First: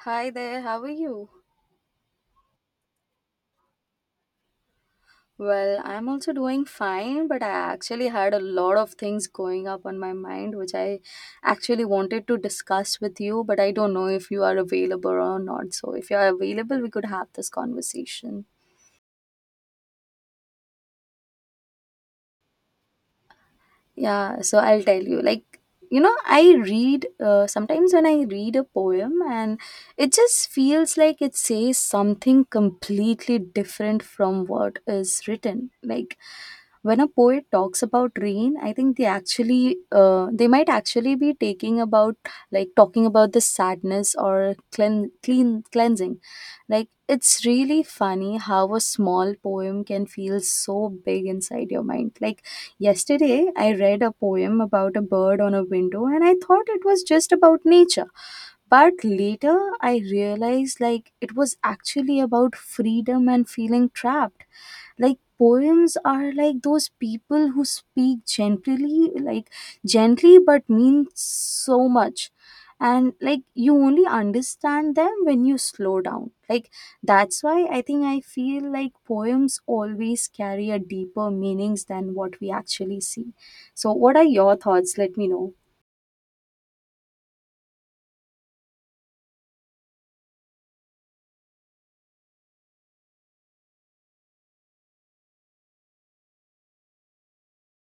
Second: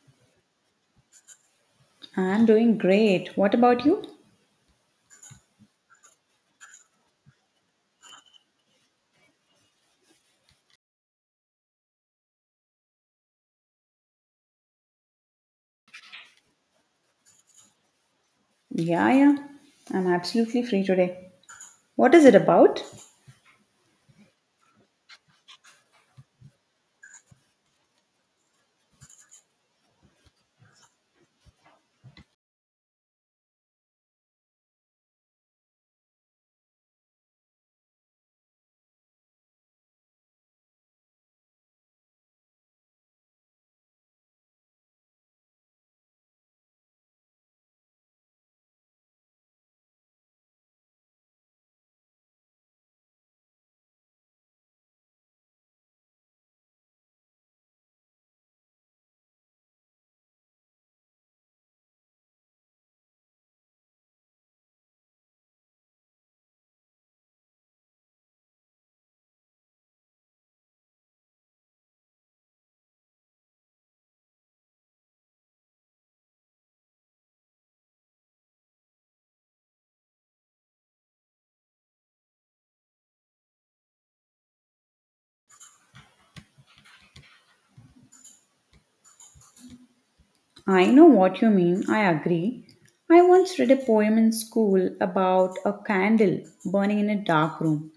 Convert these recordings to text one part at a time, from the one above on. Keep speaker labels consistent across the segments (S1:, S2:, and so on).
S1: Hi there, how are you?
S2: I'm doing great. What about you?
S1: Well, I'm also doing fine, but I actually had a lot of things going up on my mind which I actually wanted to discuss with you, but I don't know if you are available or not. So, if you are available, we could have this conversation.
S2: Yeah, yeah. I'm absolutely free today. What is it about?
S1: Yeah, so I'll tell you. Like, you know, I read, sometimes when I read a poem, and it just feels like it says something completely different from what is written. Like, when a poet talks about rain, I think they actually, they might actually be taking about, like, talking about the sadness or clean cleansing. Like, it's really funny how a small poem can feel so big inside your mind. Like, yesterday I read a poem about a bird on a window and I thought it was just about nature. But later I realized, like, it was actually about freedom and feeling trapped. Like poems are like those people who speak gently, like gently but mean so much, and like you only understand them when you slow down. Like, that's why I think I feel like poems always carry a deeper meanings than what we actually see. So what are your thoughts, let me know.
S2: I know what you mean. I agree. I once read a poem in school about a candle burning in a dark room.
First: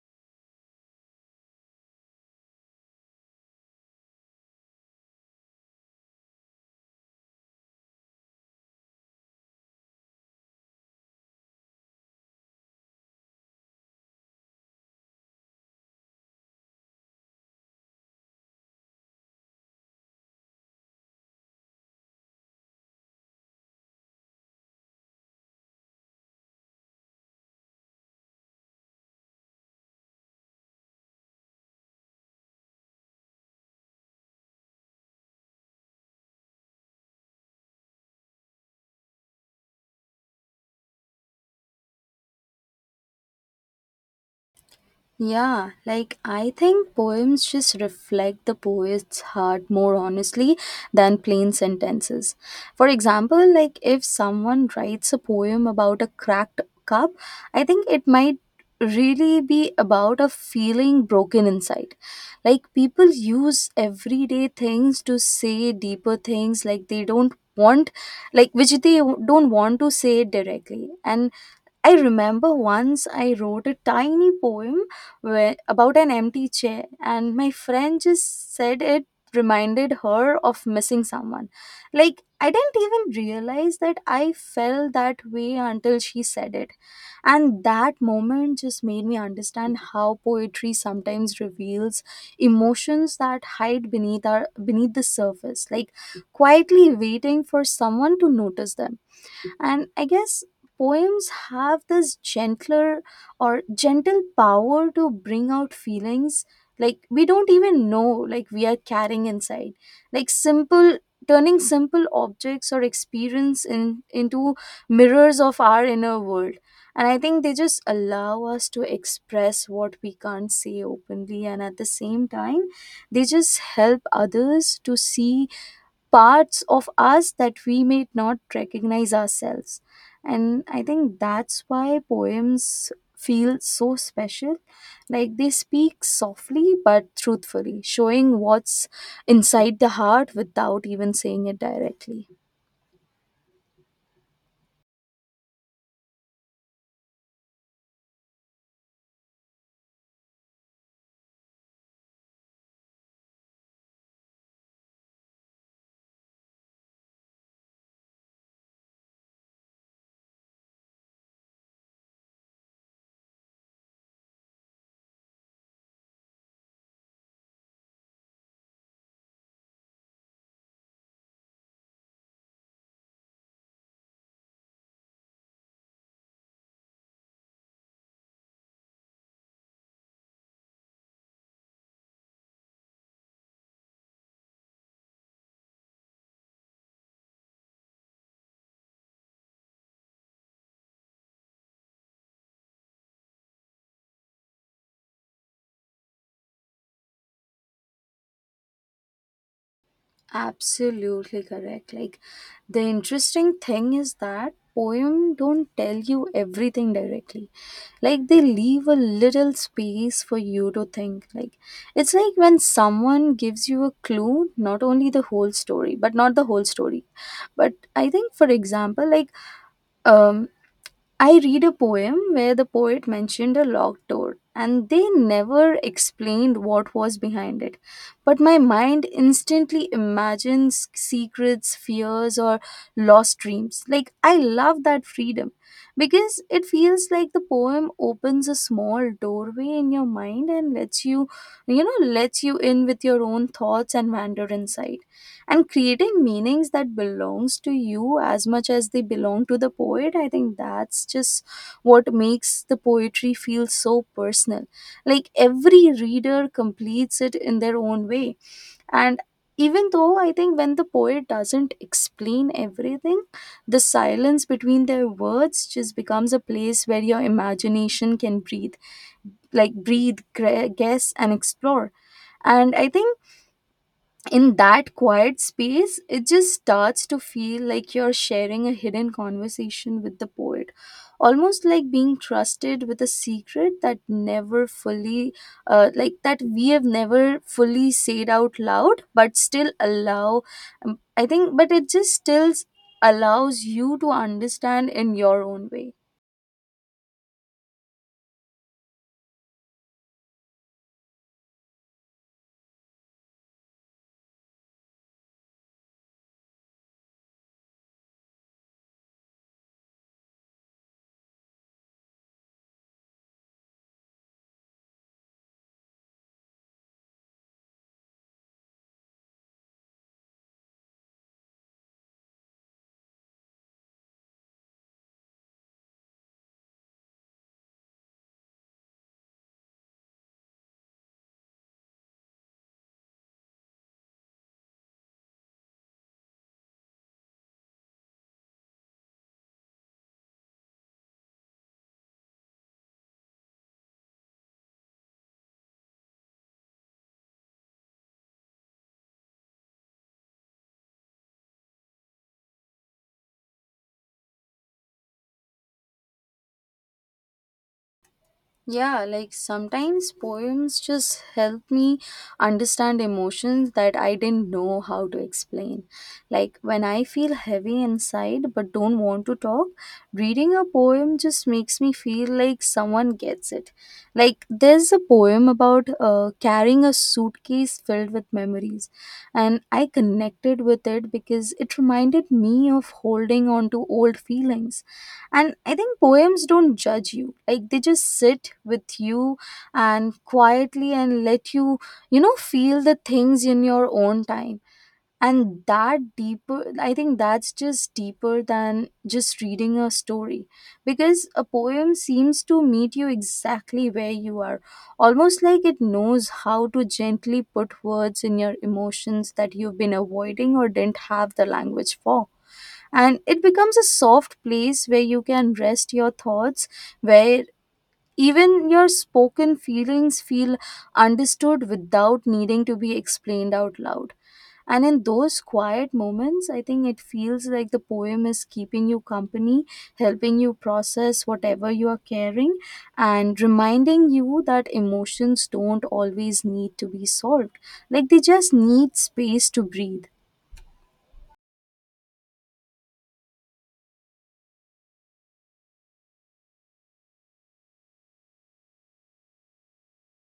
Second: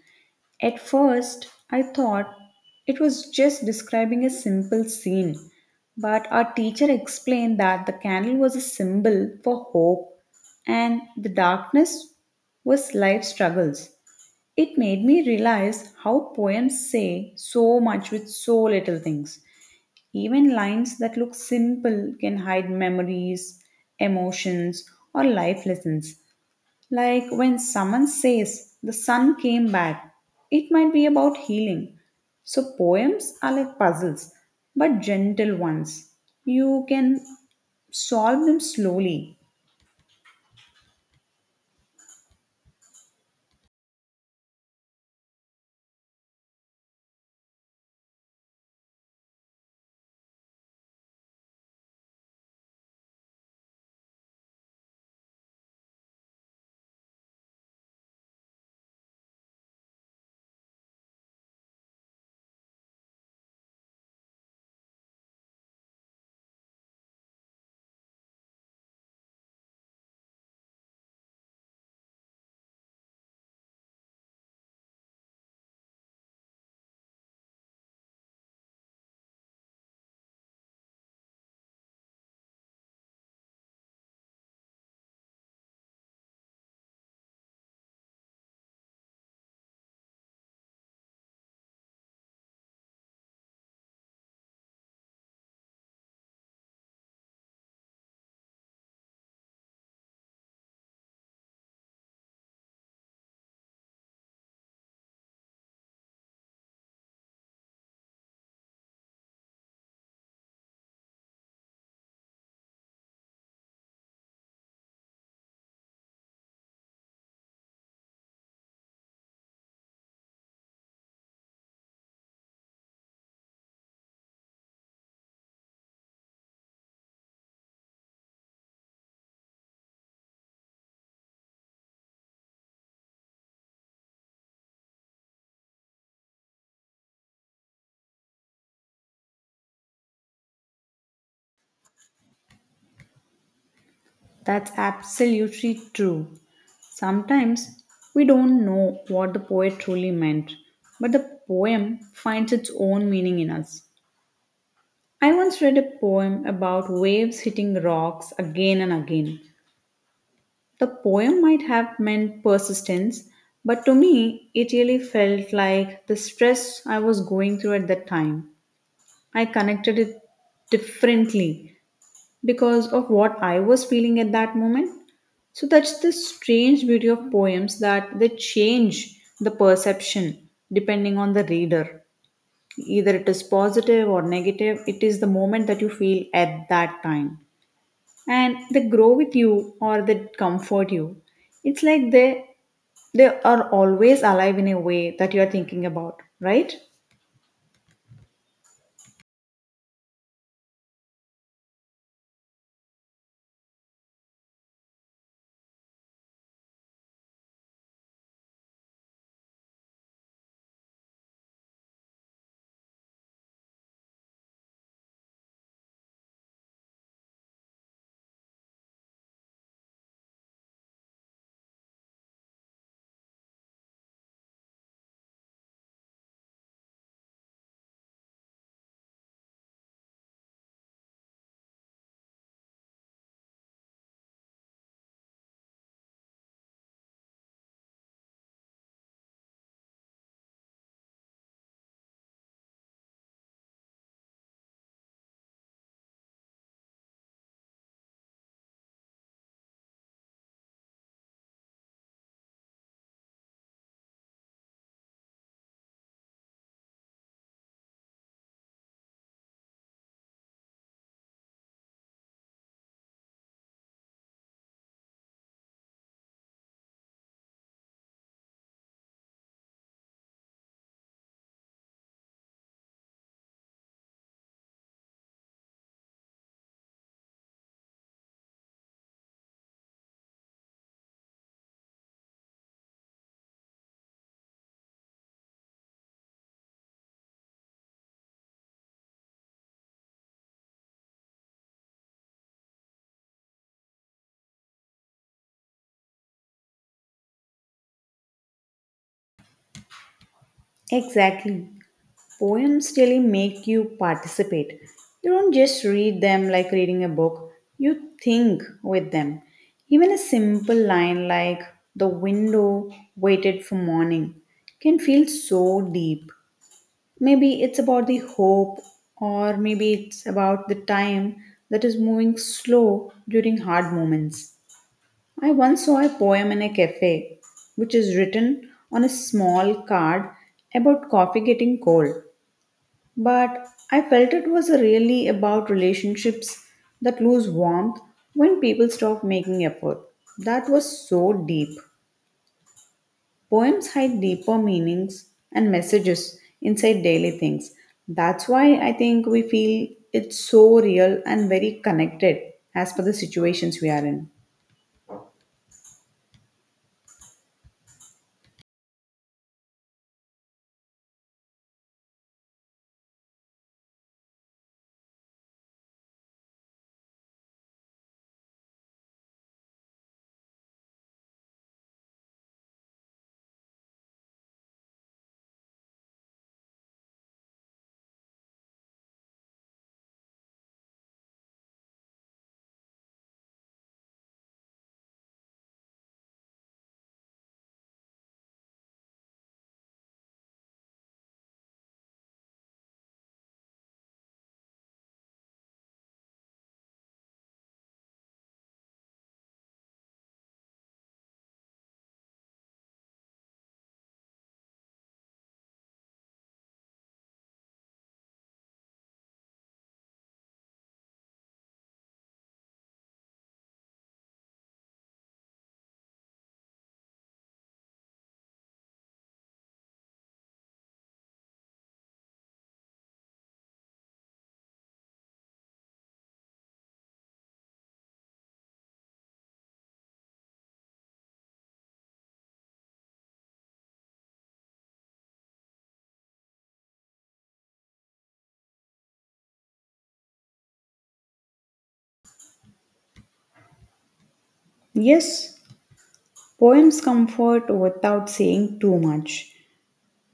S2: At first, I thought it was just describing a simple scene, but our teacher explained that the candle was a symbol for hope and the darkness was life struggles. It made me realize how poems say so much with so little things. Even lines that look simple can hide memories, emotions, or life lessons. Like when someone says, "The sun came back," it might be about healing. So, poems are like puzzles, but gentle ones. You can solve them slowly.
S1: Yeah, like I think poems just reflect the poet's heart more honestly than plain sentences. For example, like if someone writes a poem about a cracked cup, I think it might really be about a feeling broken inside. Like people use everyday things to say deeper things, like they don't want, like which they don't want to say directly. And I remember once I wrote a tiny poem where, about an empty chair, and my friend just said it reminded her of missing someone. Like, I didn't even realize that I felt that way until she said it. And that moment just made me understand how poetry sometimes reveals emotions that hide beneath, beneath the surface, like quietly waiting for someone to notice them. And I guess poems have this gentle power to bring out feelings like we don't even know, like we are carrying inside, like simple objects or experience in into mirrors of our inner world. And I think they just allow us to express what we can't say openly, and at the same time they just help others to see parts of us that we may not recognize ourselves. And I think that's why poems feel so special. Like they speak softly but truthfully, showing what's inside the heart without even saying it directly.
S2: That's absolutely true. Sometimes we don't know what the poet truly meant, but the poem finds its own meaning in us. I once read a poem about waves hitting rocks again and again. The poem might have meant persistence, but to me, it really felt like the stress I was going through at that time. I connected it differently because of what I was feeling at that moment. So that's the strange beauty of poems, that they change the perception depending on the reader. Either it is positive or negative, it is the moment that you feel at that time. And they grow with you or they comfort you. It's like they are always alive in a way that you are thinking about, right?
S1: Absolutely correct. Like the interesting thing is that poem don't tell you everything directly. Like they leave a little space for you to think. Like it's like when someone gives you a clue, not only the whole story, but not the whole story. But I think for example, like um I read a poem where the poet mentioned a locked door and they never explained what was behind it. But my mind instantly imagines secrets, fears, or lost dreams. Like, I love that freedom because it feels like the poem opens a small doorway in your mind and lets you in with your own thoughts and wander inside, and creating meanings that belongs to you as much as they belong to the poet. I think that's just what makes the poetry feel so personal, like every reader completes it in their own way. And even though, I think when the poet doesn't explain everything, the silence between their words just becomes a place where your imagination can breathe, like guess and explore. And I think in that quiet space, it just starts to feel like you're sharing a hidden conversation with the poet, almost like being trusted with a secret that never fully, like that we have never fully said out loud, but still allow. But it just still allows you to understand in your own way.
S2: Exactly. Poems really make you participate. You don't just read them like reading a book, you think with them. Even a simple line like, "the window waited for morning," can feel so deep. Maybe it's about the hope, or maybe it's about the time that is moving slow during hard moments. I once saw a poem in a cafe which is written on a small card about coffee getting cold. But I felt it was really about relationships that lose warmth when people stop making effort. That was so deep. Poems hide deeper meanings and messages inside daily things. That's why I think we feel it's so real and very connected as per the situations we are in.
S1: Yeah, like sometimes poems just help me understand emotions that I didn't know how to explain. Like when I feel heavy inside but don't want to talk, reading a poem just makes me feel like someone gets it. Like there's a poem about carrying a suitcase filled with memories, and I connected with it because it reminded me of holding on to old feelings. And I think poems don't judge you. Like they just sit with you and quietly and let you, you know, feel the things in your own time. And I think that's just deeper than just reading a story. Because a poem seems to meet you exactly where you are, almost like it knows how to gently put words in your emotions that you've been avoiding or didn't have the language for. And it becomes a soft place where you can rest your thoughts, where even your spoken feelings feel understood without needing to be explained out loud. And in those quiet moments, I think it feels like the poem is keeping you company, helping you process whatever you are carrying, and reminding you that emotions don't always need to be solved, like they just need space to breathe.
S2: Yes, poems comfort without saying too much.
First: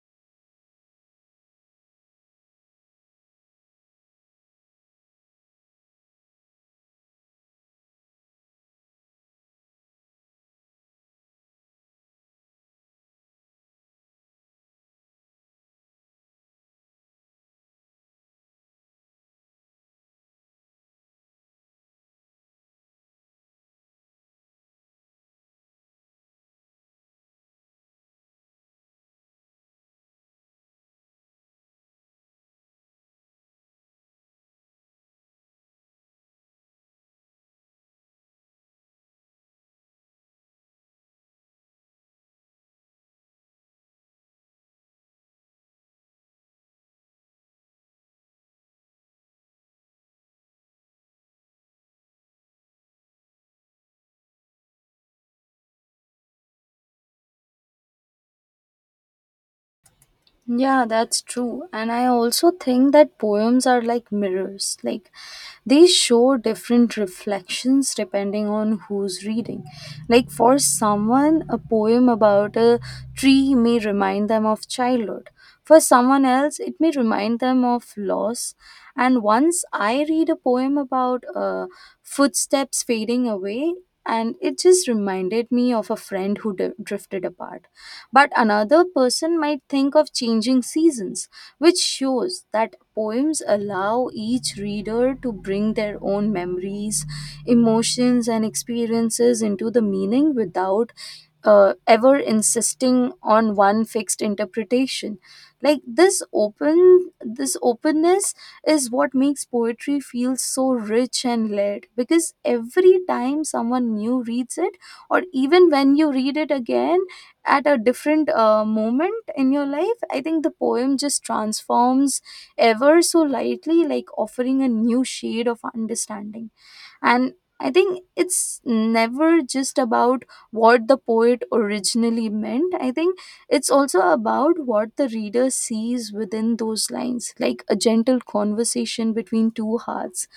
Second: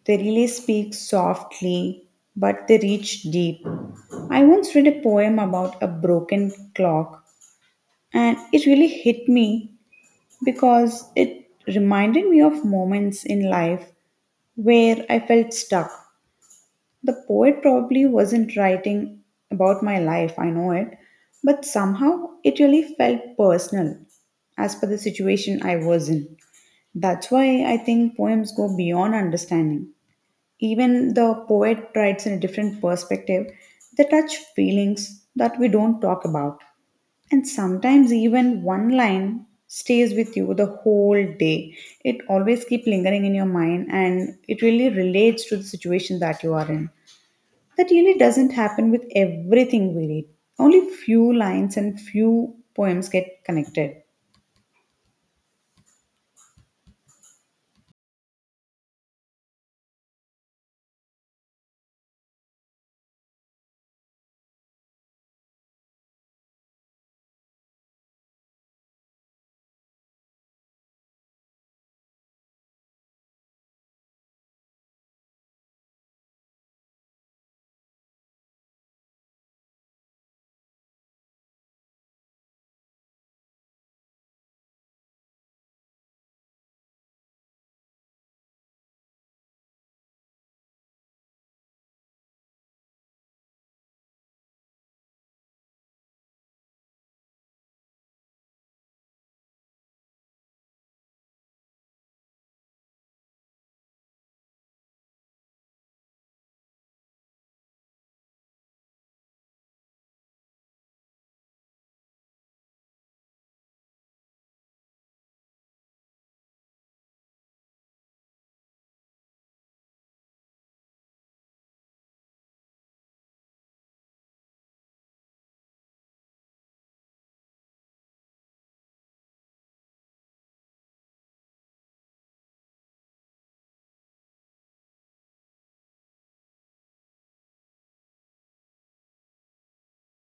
S2: They really speak softly, but they reach deep. I once read a poem about a broken clock, and it really hit me because it reminded me of moments in life where I felt stuck. The poet probably wasn't writing about my life, I know it, but somehow it really felt personal as per the situation I was in. That's why I think poems go beyond understanding. Even the poet writes in a different perspective. They touch feelings that we don't talk about. And sometimes even one line stays with you the whole day. It always keeps lingering in your mind and it really relates to the situation that you are in. That really doesn't happen with everything we read. Only few lines and few poems get connected.
S1: Yeah, that's true. And I also think that poems are like mirrors. Like they show different reflections depending on who's reading. Like for someone, a poem about a tree may remind them of childhood. For someone else, it may remind them of loss. And once I read a poem about footsteps fading away, and it just reminded me of a friend who drifted apart part. But another person might think of changing seasons, which shows that poems allow each reader to bring their own memories, emotions, and experiences into the meaning without ever insisting on one fixed interpretation. Like this openness is what makes poetry feel so rich and layered, because every time someone new reads it, or even when you read it again at a different moment in your life, I think the poem just transforms ever so lightly, like offering a new shade of understanding. And I think it's never just about what the poet originally meant. I think it's also about what the reader sees within those lines, like a gentle conversation between two hearts.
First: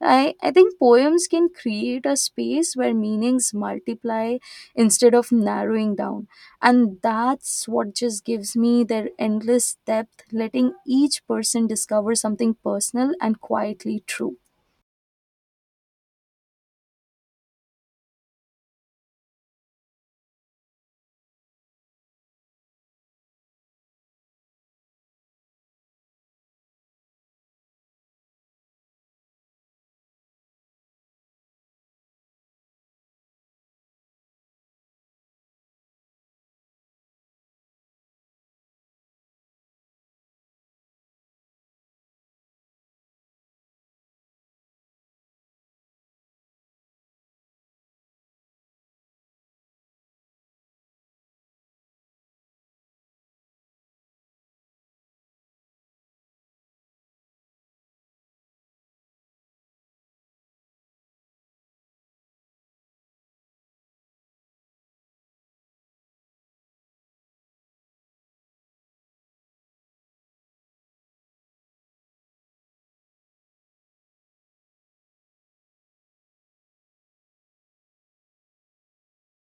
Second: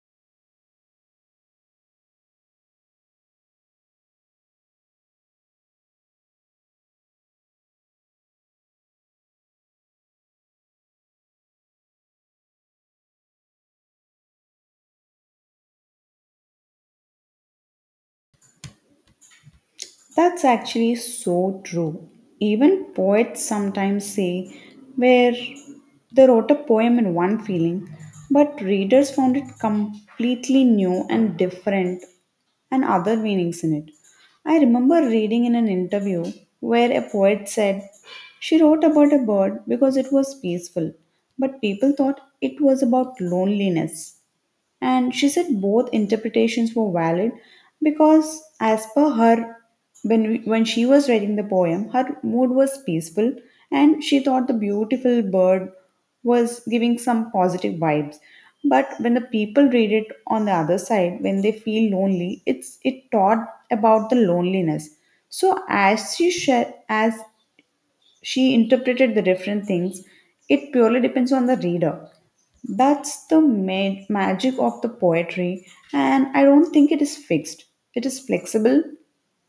S1: I think poems can create a space where meanings multiply instead of narrowing down. And that's what just gives me their endless depth, letting each person discover something personal and quietly true.
S2: That's actually so true. Even poets sometimes say where they wrote a poem in one feeling, but readers found it completely new and different and other meanings in it. I remember reading in an interview where a poet said she wrote about a bird because it was peaceful, but people thought it was about loneliness, and she said both interpretations were valid because, as per her, when she was writing the poem, her mood was peaceful and she thought the beautiful bird was giving some positive vibes, but when the people read it on the other side, when they feel lonely, it's it taught about the loneliness. So as she shared, as she interpreted the different things. It purely depends on the reader. That's the magic of the poetry, and I don't think it is fixed. It is flexible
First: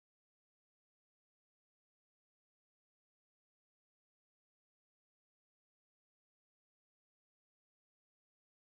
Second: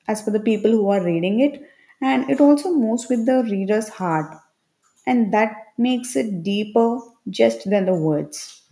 S2: as per the people who are reading it, and it also moves with the reader's heart, and that makes it deeper just than the words.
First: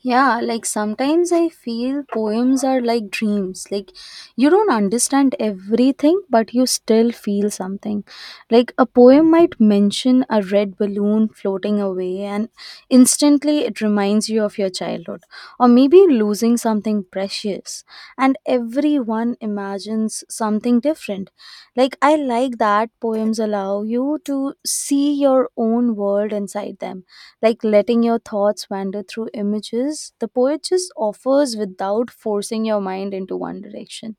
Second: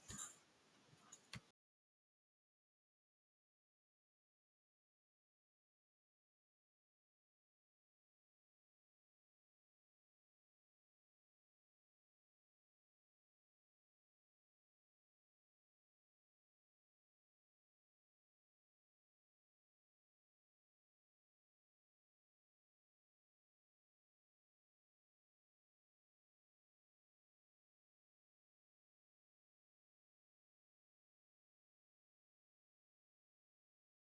S1: Yeah, like sometimes I feel poems are like dreams. Like you don't understand everything, but you still feel something. Like a poem might mention a red balloon floating away, and instantly it reminds you of your childhood, or maybe losing something precious. And everyone imagines something different. Like I like that poems allow you to see your own world inside them, like letting your thoughts wander through images. The poet just offers without forcing your mind into one direction.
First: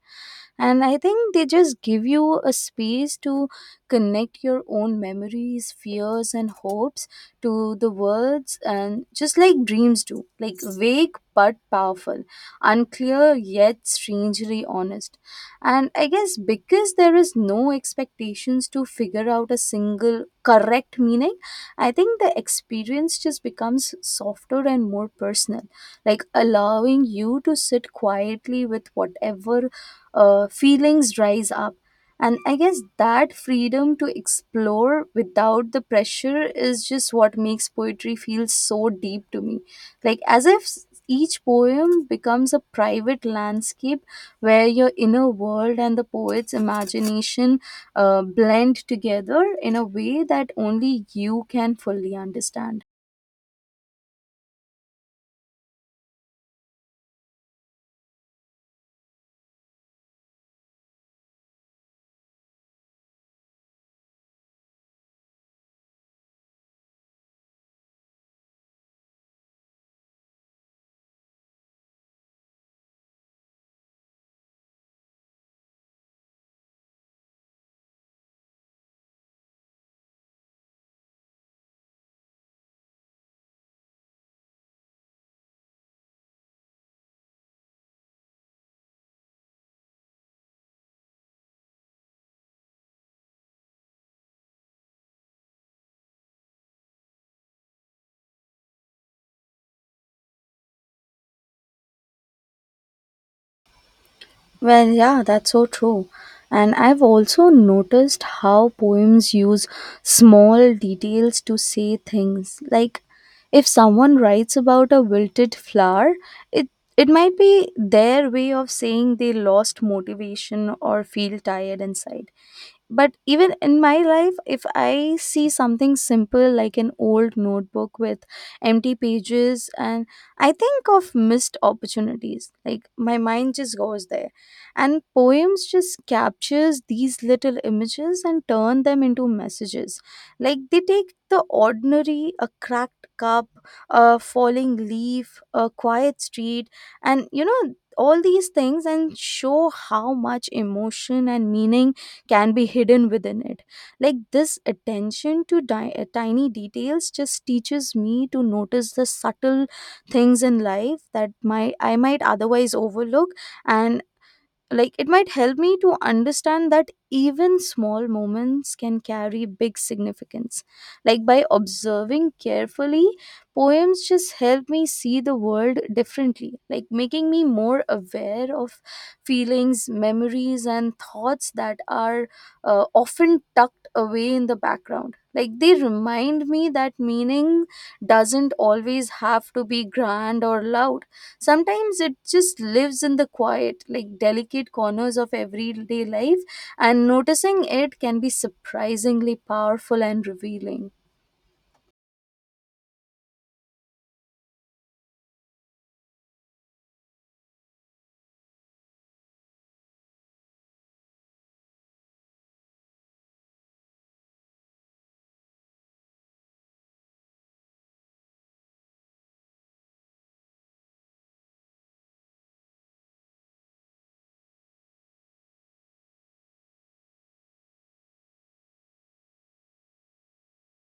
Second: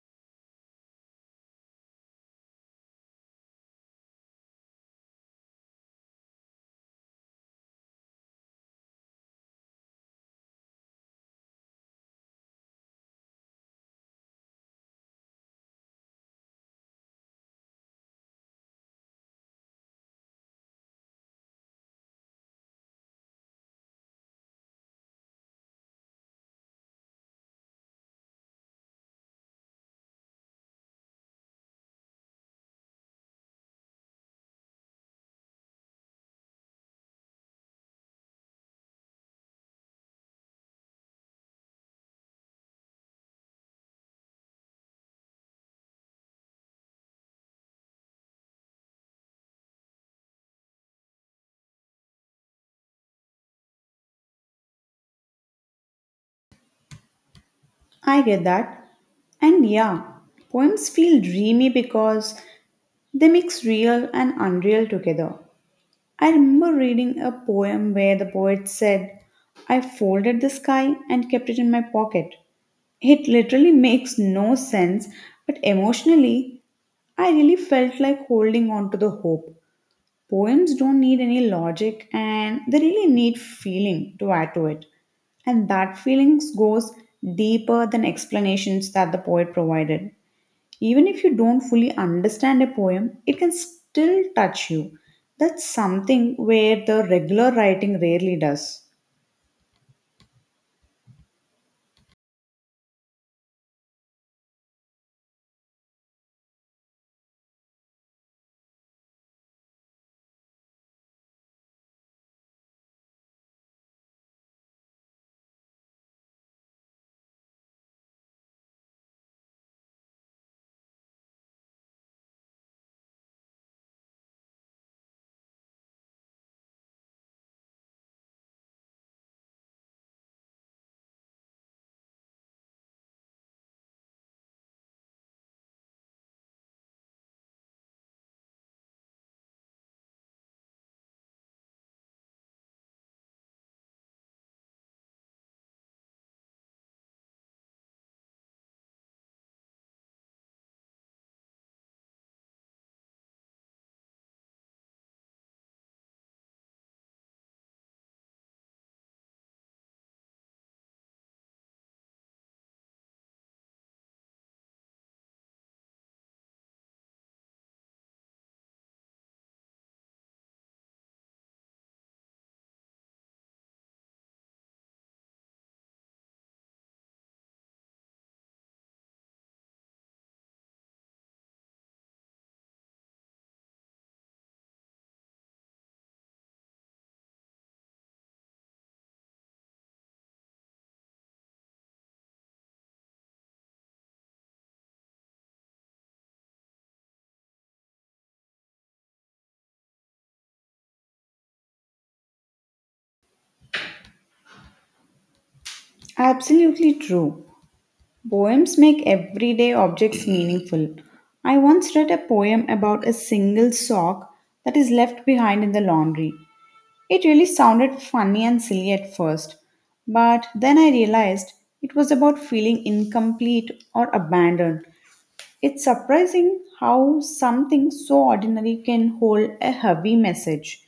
S1: And I think they just give you a space to connect your own memories, fears and hopes to the words, and just like dreams do, like vague but powerful, unclear yet strangely honest. And I guess because there is no expectations to figure out a single correct meaning, I think the experience just becomes softer and more personal, like allowing you to sit quietly with whatever feelings rise up. And I guess that freedom to explore without the pressure is just what makes poetry feel so deep to me. Like, as if each poem becomes a private landscape where your inner world and the poet's imagination blend together in a way that only you can fully understand.
S2: I get that. And yeah, poems feel dreamy because they mix real and unreal together. I remember reading a poem where the poet said, "I folded the sky and kept it in my pocket." It literally makes no sense, but emotionally, I really felt like holding on to the hope. Poems don't need any logic and they really need feeling to add to it. And that feeling goes deeper than explanations that the poet provided. Even if you don't fully understand a poem, it can still touch you. That's something where the regular writing rarely does.
S1: Well, yeah, that's so true. And I've also noticed how poems use small details to say things. Like if someone writes about a wilted flower, it it might be their way of saying they lost motivation or feel tired inside. But even in my life, if I see something simple like an old notebook with empty pages, and I think of missed opportunities, like my mind just goes there. And poems just captures these little images and turn them into messages. Like they take the ordinary, a cracked cup, a falling leaf, a quiet street, and you know all these things and show how much emotion and meaning can be hidden within it. Like this attention to tiny details just teaches me to notice the subtle things in life that my I might otherwise overlook and like it might help me to understand that even small moments can carry big significance, like by observing carefully. Poems just help me see the world differently, like making me more aware of feelings, memories, and thoughts that are often tucked away in the background. Like they remind me that meaning doesn't always have to be grand or loud. Sometimes it just lives in the quiet, like delicate corners of everyday life, and noticing it can be surprisingly powerful and revealing.
S2: Absolutely true. Poems make everyday objects meaningful. I once read a poem about a single sock that is left behind in the laundry. It really sounded funny and silly at first, but then I realized it was about feeling incomplete or abandoned. It's surprising how something so ordinary can hold a heavy message.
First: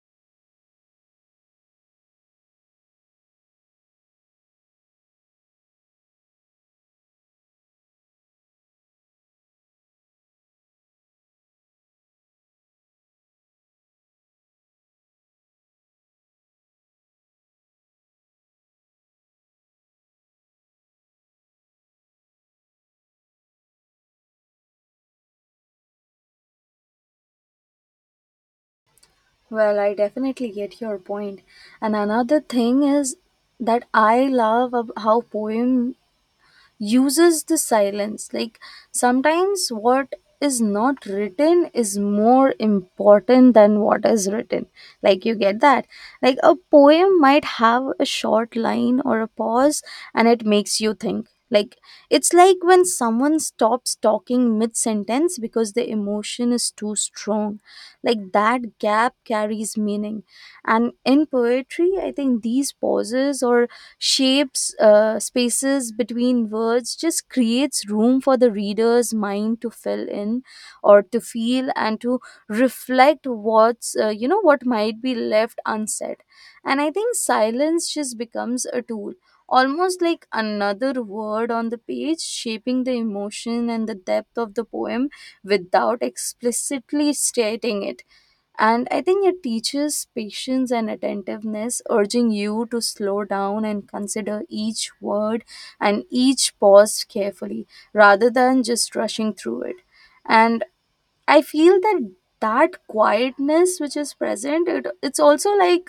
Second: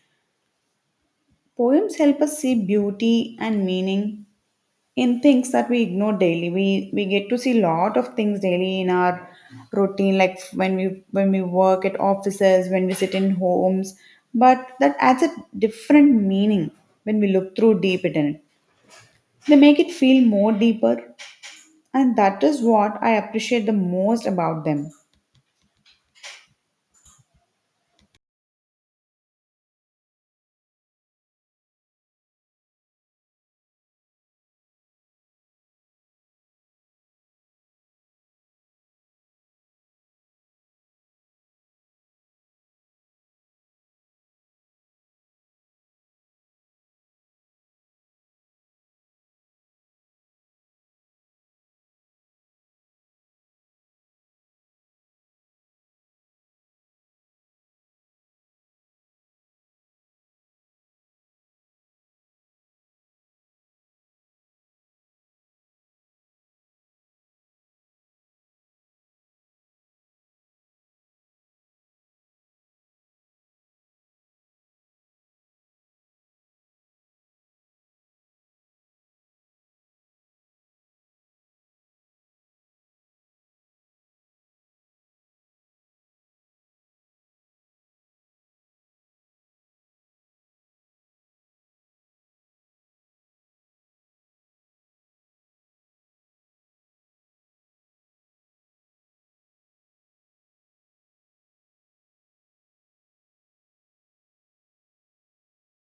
S2: Poems help us see beauty and meaning in things that we ignore daily. We get to see lot of things daily in our routine, like when we work at offices, when we sit in homes. But that adds a different meaning when we look through deep in it. They make it feel more deeper, and that is what I appreciate the most about them.
S1: Well, I definitely get your point. And another thing is that I love how poem uses the silence. Like sometimes what is not written is more important than what is written, like you get that. Like a poem might have a short line or a pause and it makes you think. Like it's like when someone stops talking mid sentence because the emotion is too strong, like that gap carries meaning. And in poetry, I think these pauses or shapes spaces between words just creates room for the reader's mind to fill in or to feel and to reflect what's what might be left unsaid. And I think silence just becomes a tool, almost like another word on the page, shaping the emotion and the depth of the poem without explicitly stating it. And I think it teaches patience and attentiveness, urging you to slow down and consider each word and each pause carefully rather than just rushing through it. And I feel that that quietness which is present, it's also like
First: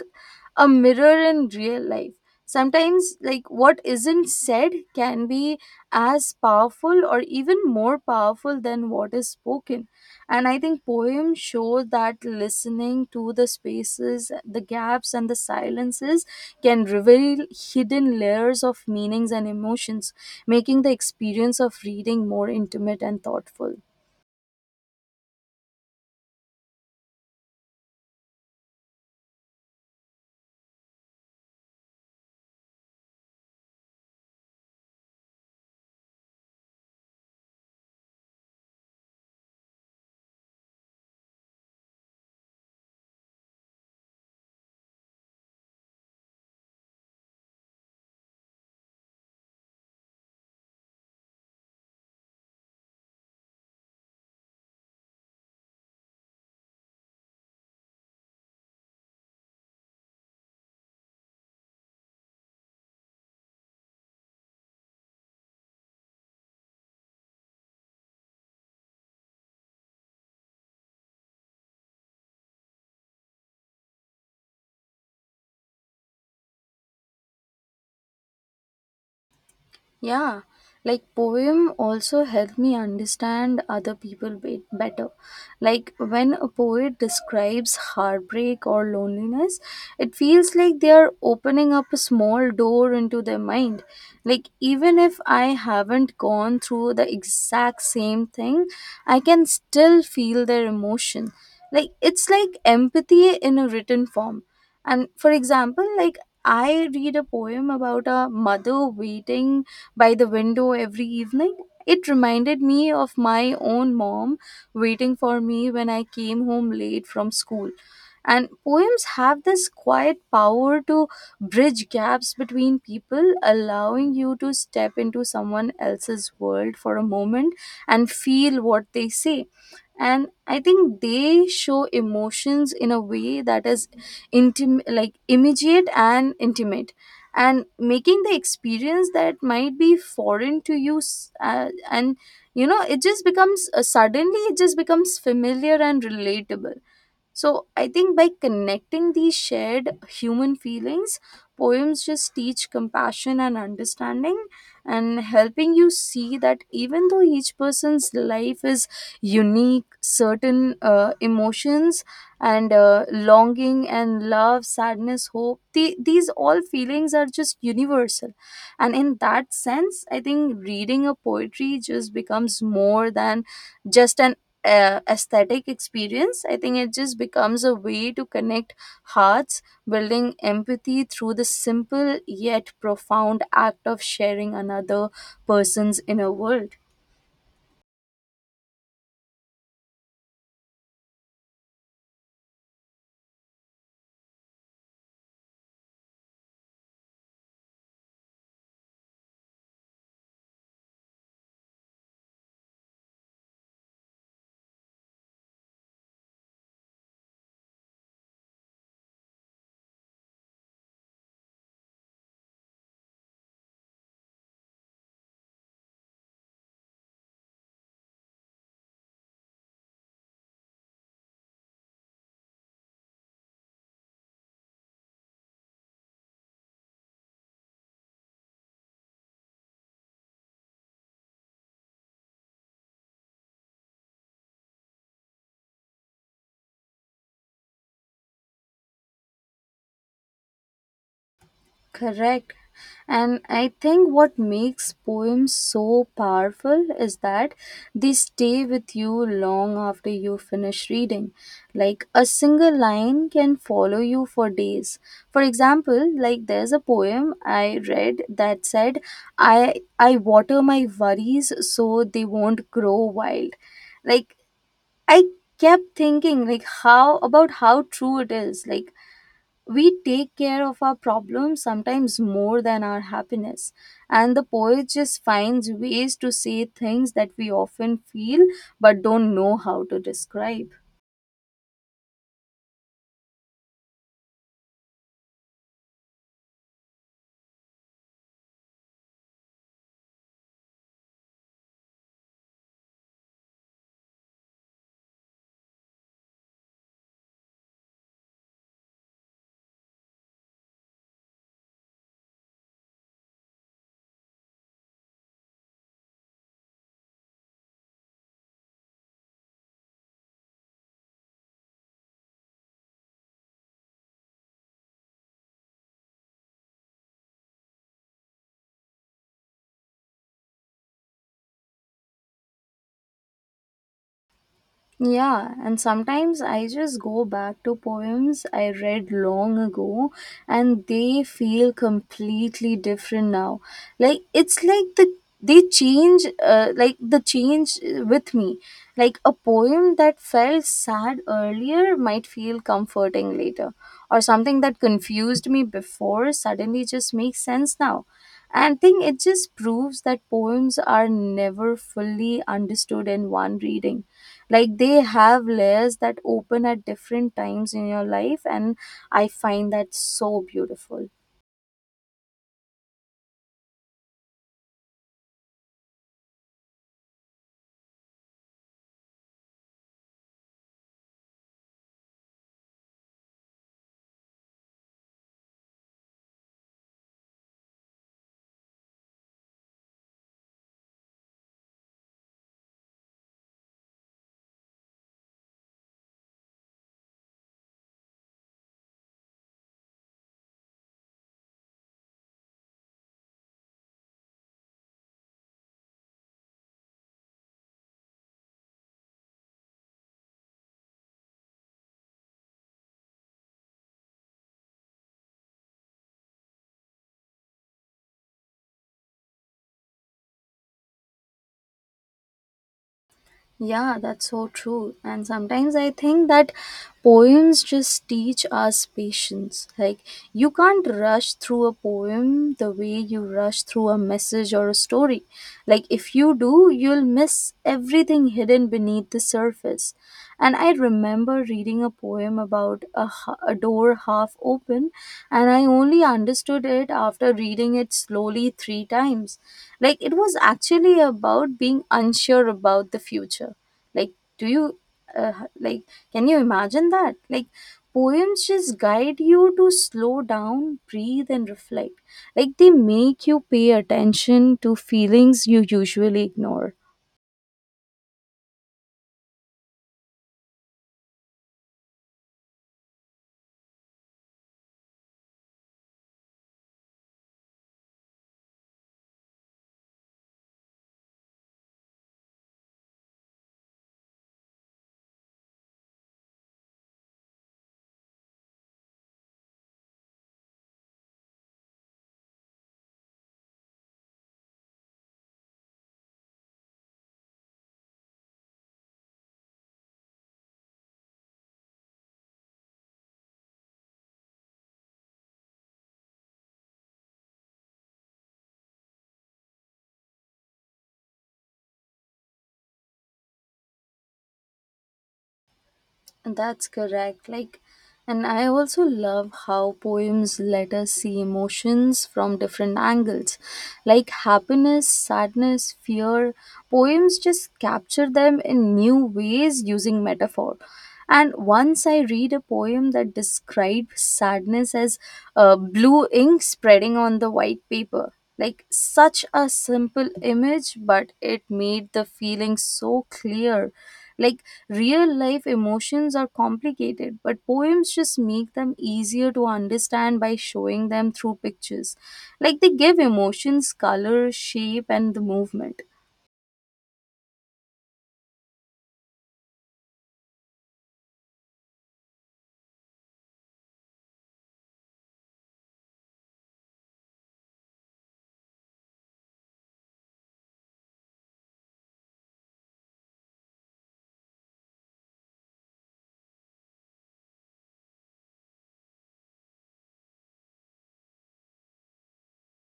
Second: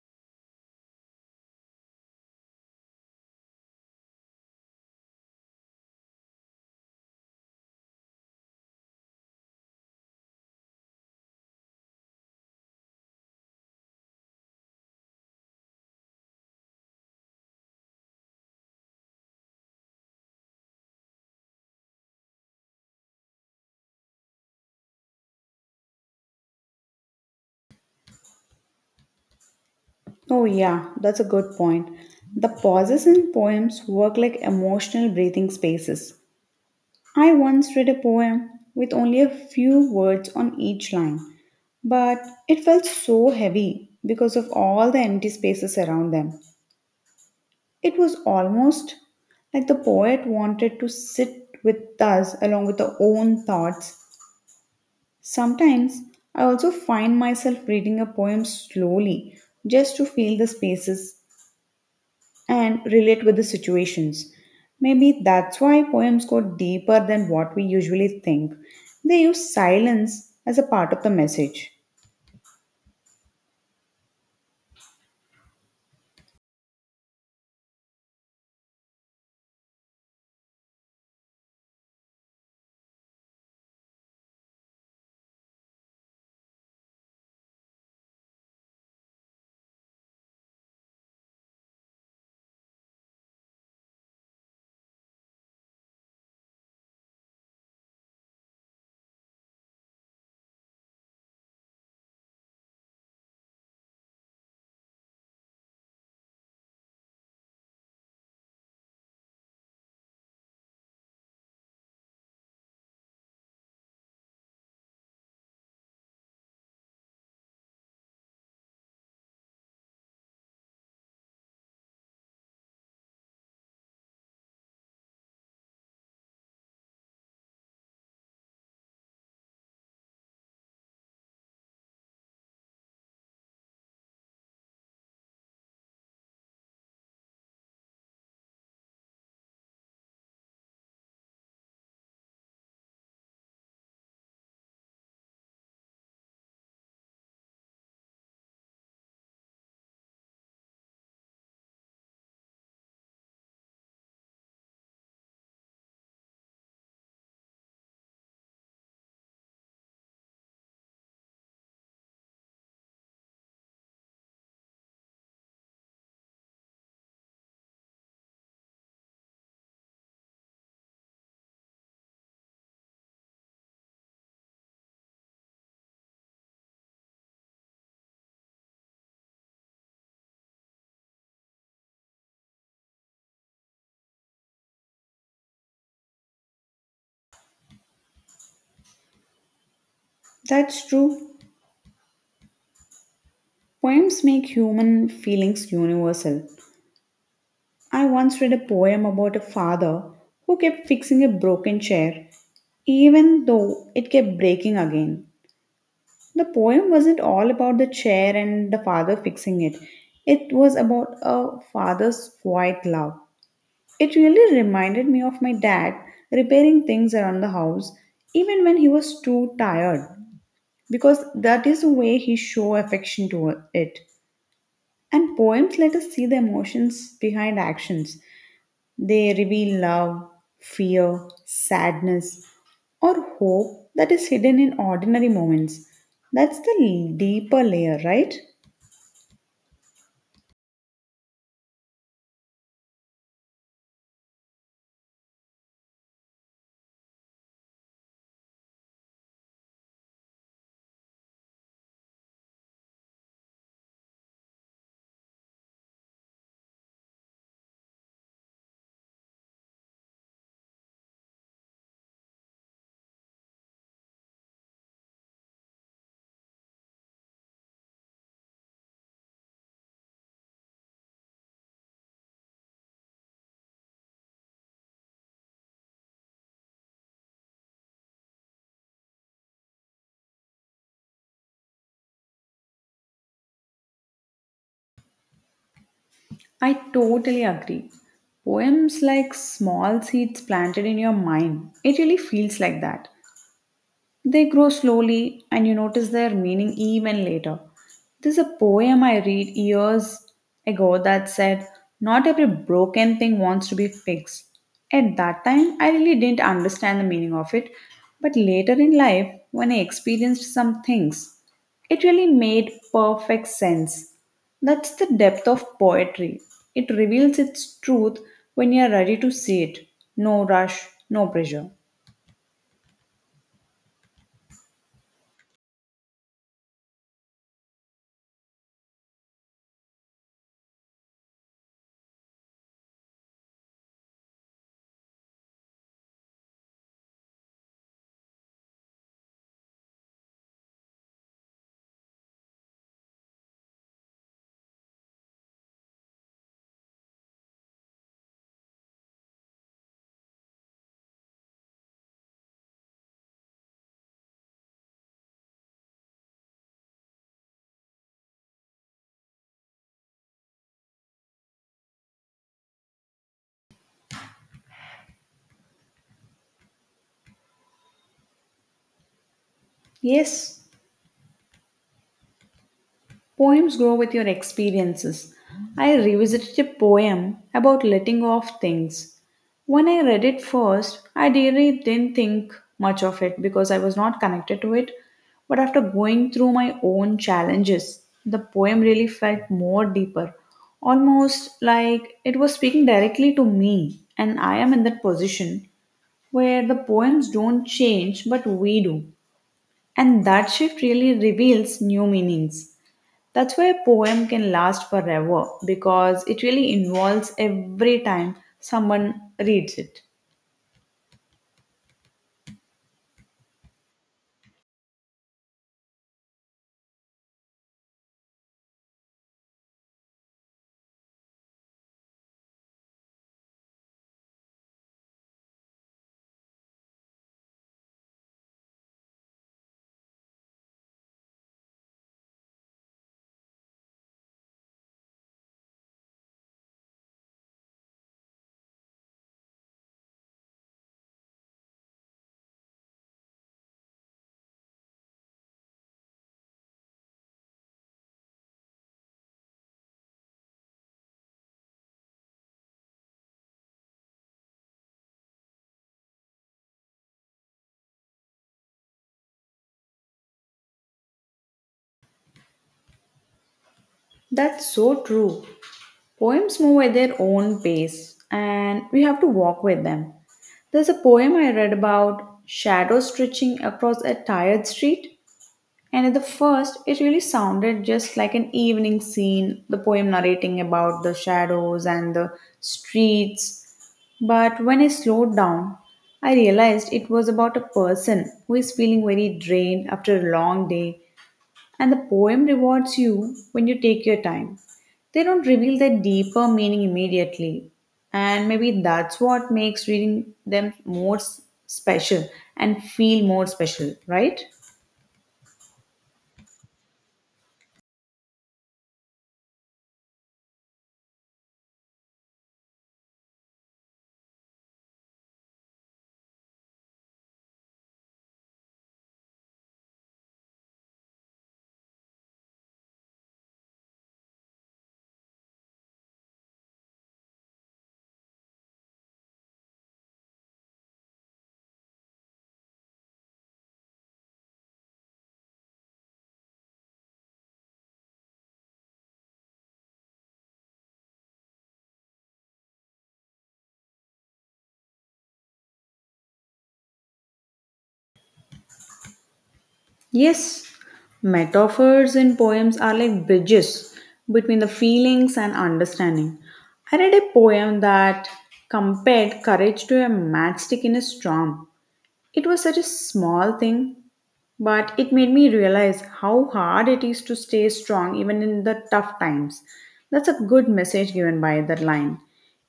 S1: a mirror in real life. Sometimes, like what isn't said can be as powerful or even more powerful than what is spoken. And I think poems show that listening to the spaces, the gaps, and the silences can reveal hidden layers of meanings and emotions, making the experience of reading more intimate and thoughtful.
S2: Oh, yeah, that's a good point. The pauses in poems work like emotional breathing spaces. I once read a poem with only a few words on each line, but it felt so heavy because of all the empty spaces around them. It was almost like the poet wanted to sit with us along with our own thoughts. Sometimes I also find myself reading a poem slowly just to feel the spaces and relate with the situations. Maybe that's why poems go deeper than what we usually think. They use silence as a part of the message.
S1: Yeah, like poem also helped me understand other people better. Like when a poet describes heartbreak or loneliness, it feels like they are opening up a small door into their mind. Like even if I haven't gone through the exact same thing, I can still feel their emotion. Like it's like empathy in a written form. And for example, like I read a poem about a mother waiting by the window every evening. It reminded me of my own mom waiting for me when I came home late from school. And poems have this quiet power to bridge gaps between people, allowing you to step into someone else's world for a moment and feel what they say. And I think they show emotions in a way that is like immediate and intimate, and making the experience that might be foreign to you and it just becomes suddenly it just becomes familiar and relatable. So I think by connecting these shared human feelings, poems just teach compassion and understanding, and helping you see that even though each person's life is unique, certain emotions and longing and love, sadness, hope, these all feelings are just universal. And in that sense, I think reading a poetry just becomes more than just an aesthetic experience. I think it just becomes a way to connect hearts, building empathy through the simple yet profound act of sharing another person's inner world.
S2: That's true. Poems make human feelings universal. I once read a poem about a father who kept fixing a broken chair even though it kept breaking again. The poem wasn't all about the chair and the father fixing it. It was about a father's quiet love. It really reminded me of my dad repairing things around the house even when he was too tired, because that is the way he show affection to it. And poems let us see the emotions behind actions. They reveal love, fear, sadness, or hope that is hidden in ordinary moments. That's the deeper layer, right?
S1: Correct. And I think what makes poems so powerful is that they stay with you long after you finish reading. Like a single line can follow you for days. For example, like there's a poem I read that said, I water my worries so they won't grow wild. Like I kept thinking like how about how true it is. Like we take care of our problems sometimes more than our happiness, and the poet just finds ways to say things that we often feel but don't know how to describe.
S2: I totally agree. Poems like small seeds planted in your mind. It really feels like that. They grow slowly and you notice their meaning even later. There's a poem I read years ago that said, "Not every broken thing wants to be fixed." At that time, I really didn't understand the meaning of it, but later in life, when I experienced some things, it really made perfect sense. That's the depth of poetry. It reveals its truth when you are ready to see it. No rush, no pressure.
S1: Yeah, and sometimes I just go back to poems I read long ago and they feel completely different now. Like it's like they change with me. Like a poem that felt sad earlier might feel comforting later, or something that confused me before suddenly just makes sense now. And I think it just proves that poems are never fully understood in one reading. Like they have layers that open at different times in your life, and I find that so beautiful.
S2: Yes, poems grow with your experiences. I revisited a poem about letting go of things. When I read it first, I really didn't think much of it because I was not connected to it. But after going through my own challenges, the poem really felt more deeper, almost like it was speaking directly to me, and I am in that position where the poems don't change but we do. And that shift really reveals new meanings. That's why a poem can last forever, because it really involves every time someone reads it.
S1: Yeah, that's so true. And sometimes I think that poems just teach us patience. Like, you can't rush through a poem the way you rush through a message or a story. Like, if you do, you'll miss everything hidden beneath the surface. And I remember reading a poem about a door half open, and I only understood it after reading it slowly three times. Like it was actually about being unsure about the future. Like, do you, uh, like, can you imagine that? Like, poems just guide you to slow down, breathe, and reflect. Like, they make you pay attention to feelings you usually ignore.
S2: That's so true. Poems move at their own pace and we have to walk with them. There's a poem I read about shadows stretching across a tired street. And at the first, it really sounded just like an evening scene, the poem narrating about the shadows and the streets. But when I slowed down, I realized it was about a person who is feeling very drained after a long day, and the poem rewards you when you take your time. They don't reveal their deeper meaning immediately, and maybe that's what makes reading them more special and feel more special, right?
S1: That's correct. Like, and I also love how poems let us see emotions from different angles, like happiness, sadness, fear. Poems just capture them in new ways using metaphor. And once I read a poem that describes sadness as blue ink spreading on the white paper, like such a simple image, but it made the feeling so clear. Like real life emotions are complicated, but poems just make them easier to understand by showing them through pictures. Like they give emotions color, shape, and the movement.
S2: Yes, metaphors in poems are like bridges between the feelings and understanding. I read a poem that compared courage to a matchstick in a storm. It was such a small thing, but it made me realize how hard it is to stay strong even in the tough times. That's a good message given by that line.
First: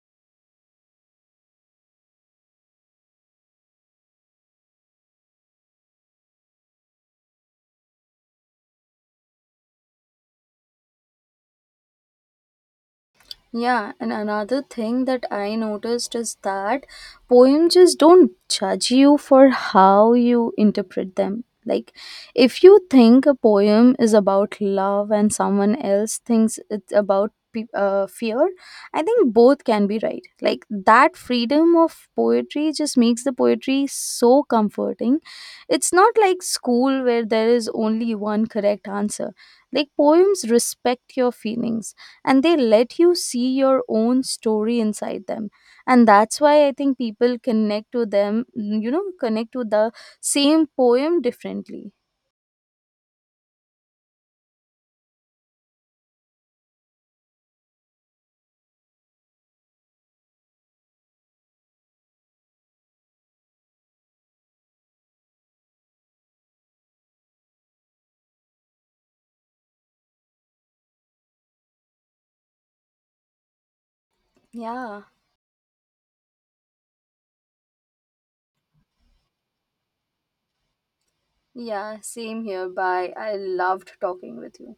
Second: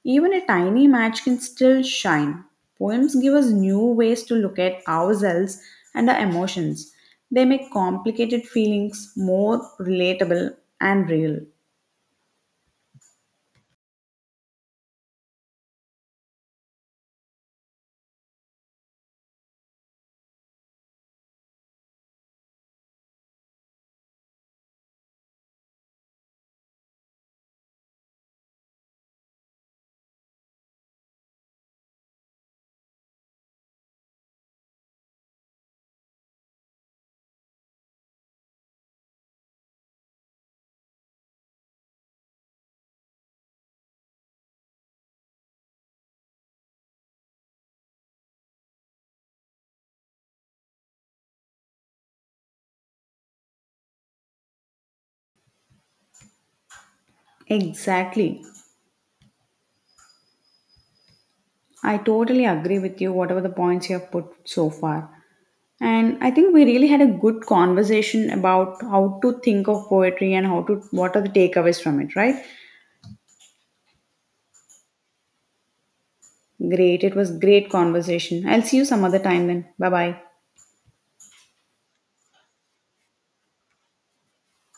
S2: Even a tiny match can still shine. Poems give us new ways to look at ourselves and our emotions. They make complicated feelings more relatable and real.
S1: Yeah, and another thing that I noticed is that poems just don't judge you for how you interpret them. Like, if you think a poem is about love and someone else thinks it's about fear, I think both can be right. Like, that freedom of poetry just makes the poetry so comforting. It's not like school where there is only one correct answer. Like poems respect your feelings and they let you see your own story inside them. And that's why I think people connect to them, connect to the same poem differently.
S2: Exactly. I totally agree with you, whatever the points you have put so far. And I think we really had a good conversation about how to think of poetry and how to, what are the takeaways from it, right?
S1: Yeah,
S2: Great. It was great conversation. I'll see you some other time then. Bye bye.
S1: yeah, same here. Bye. I loved talking with you.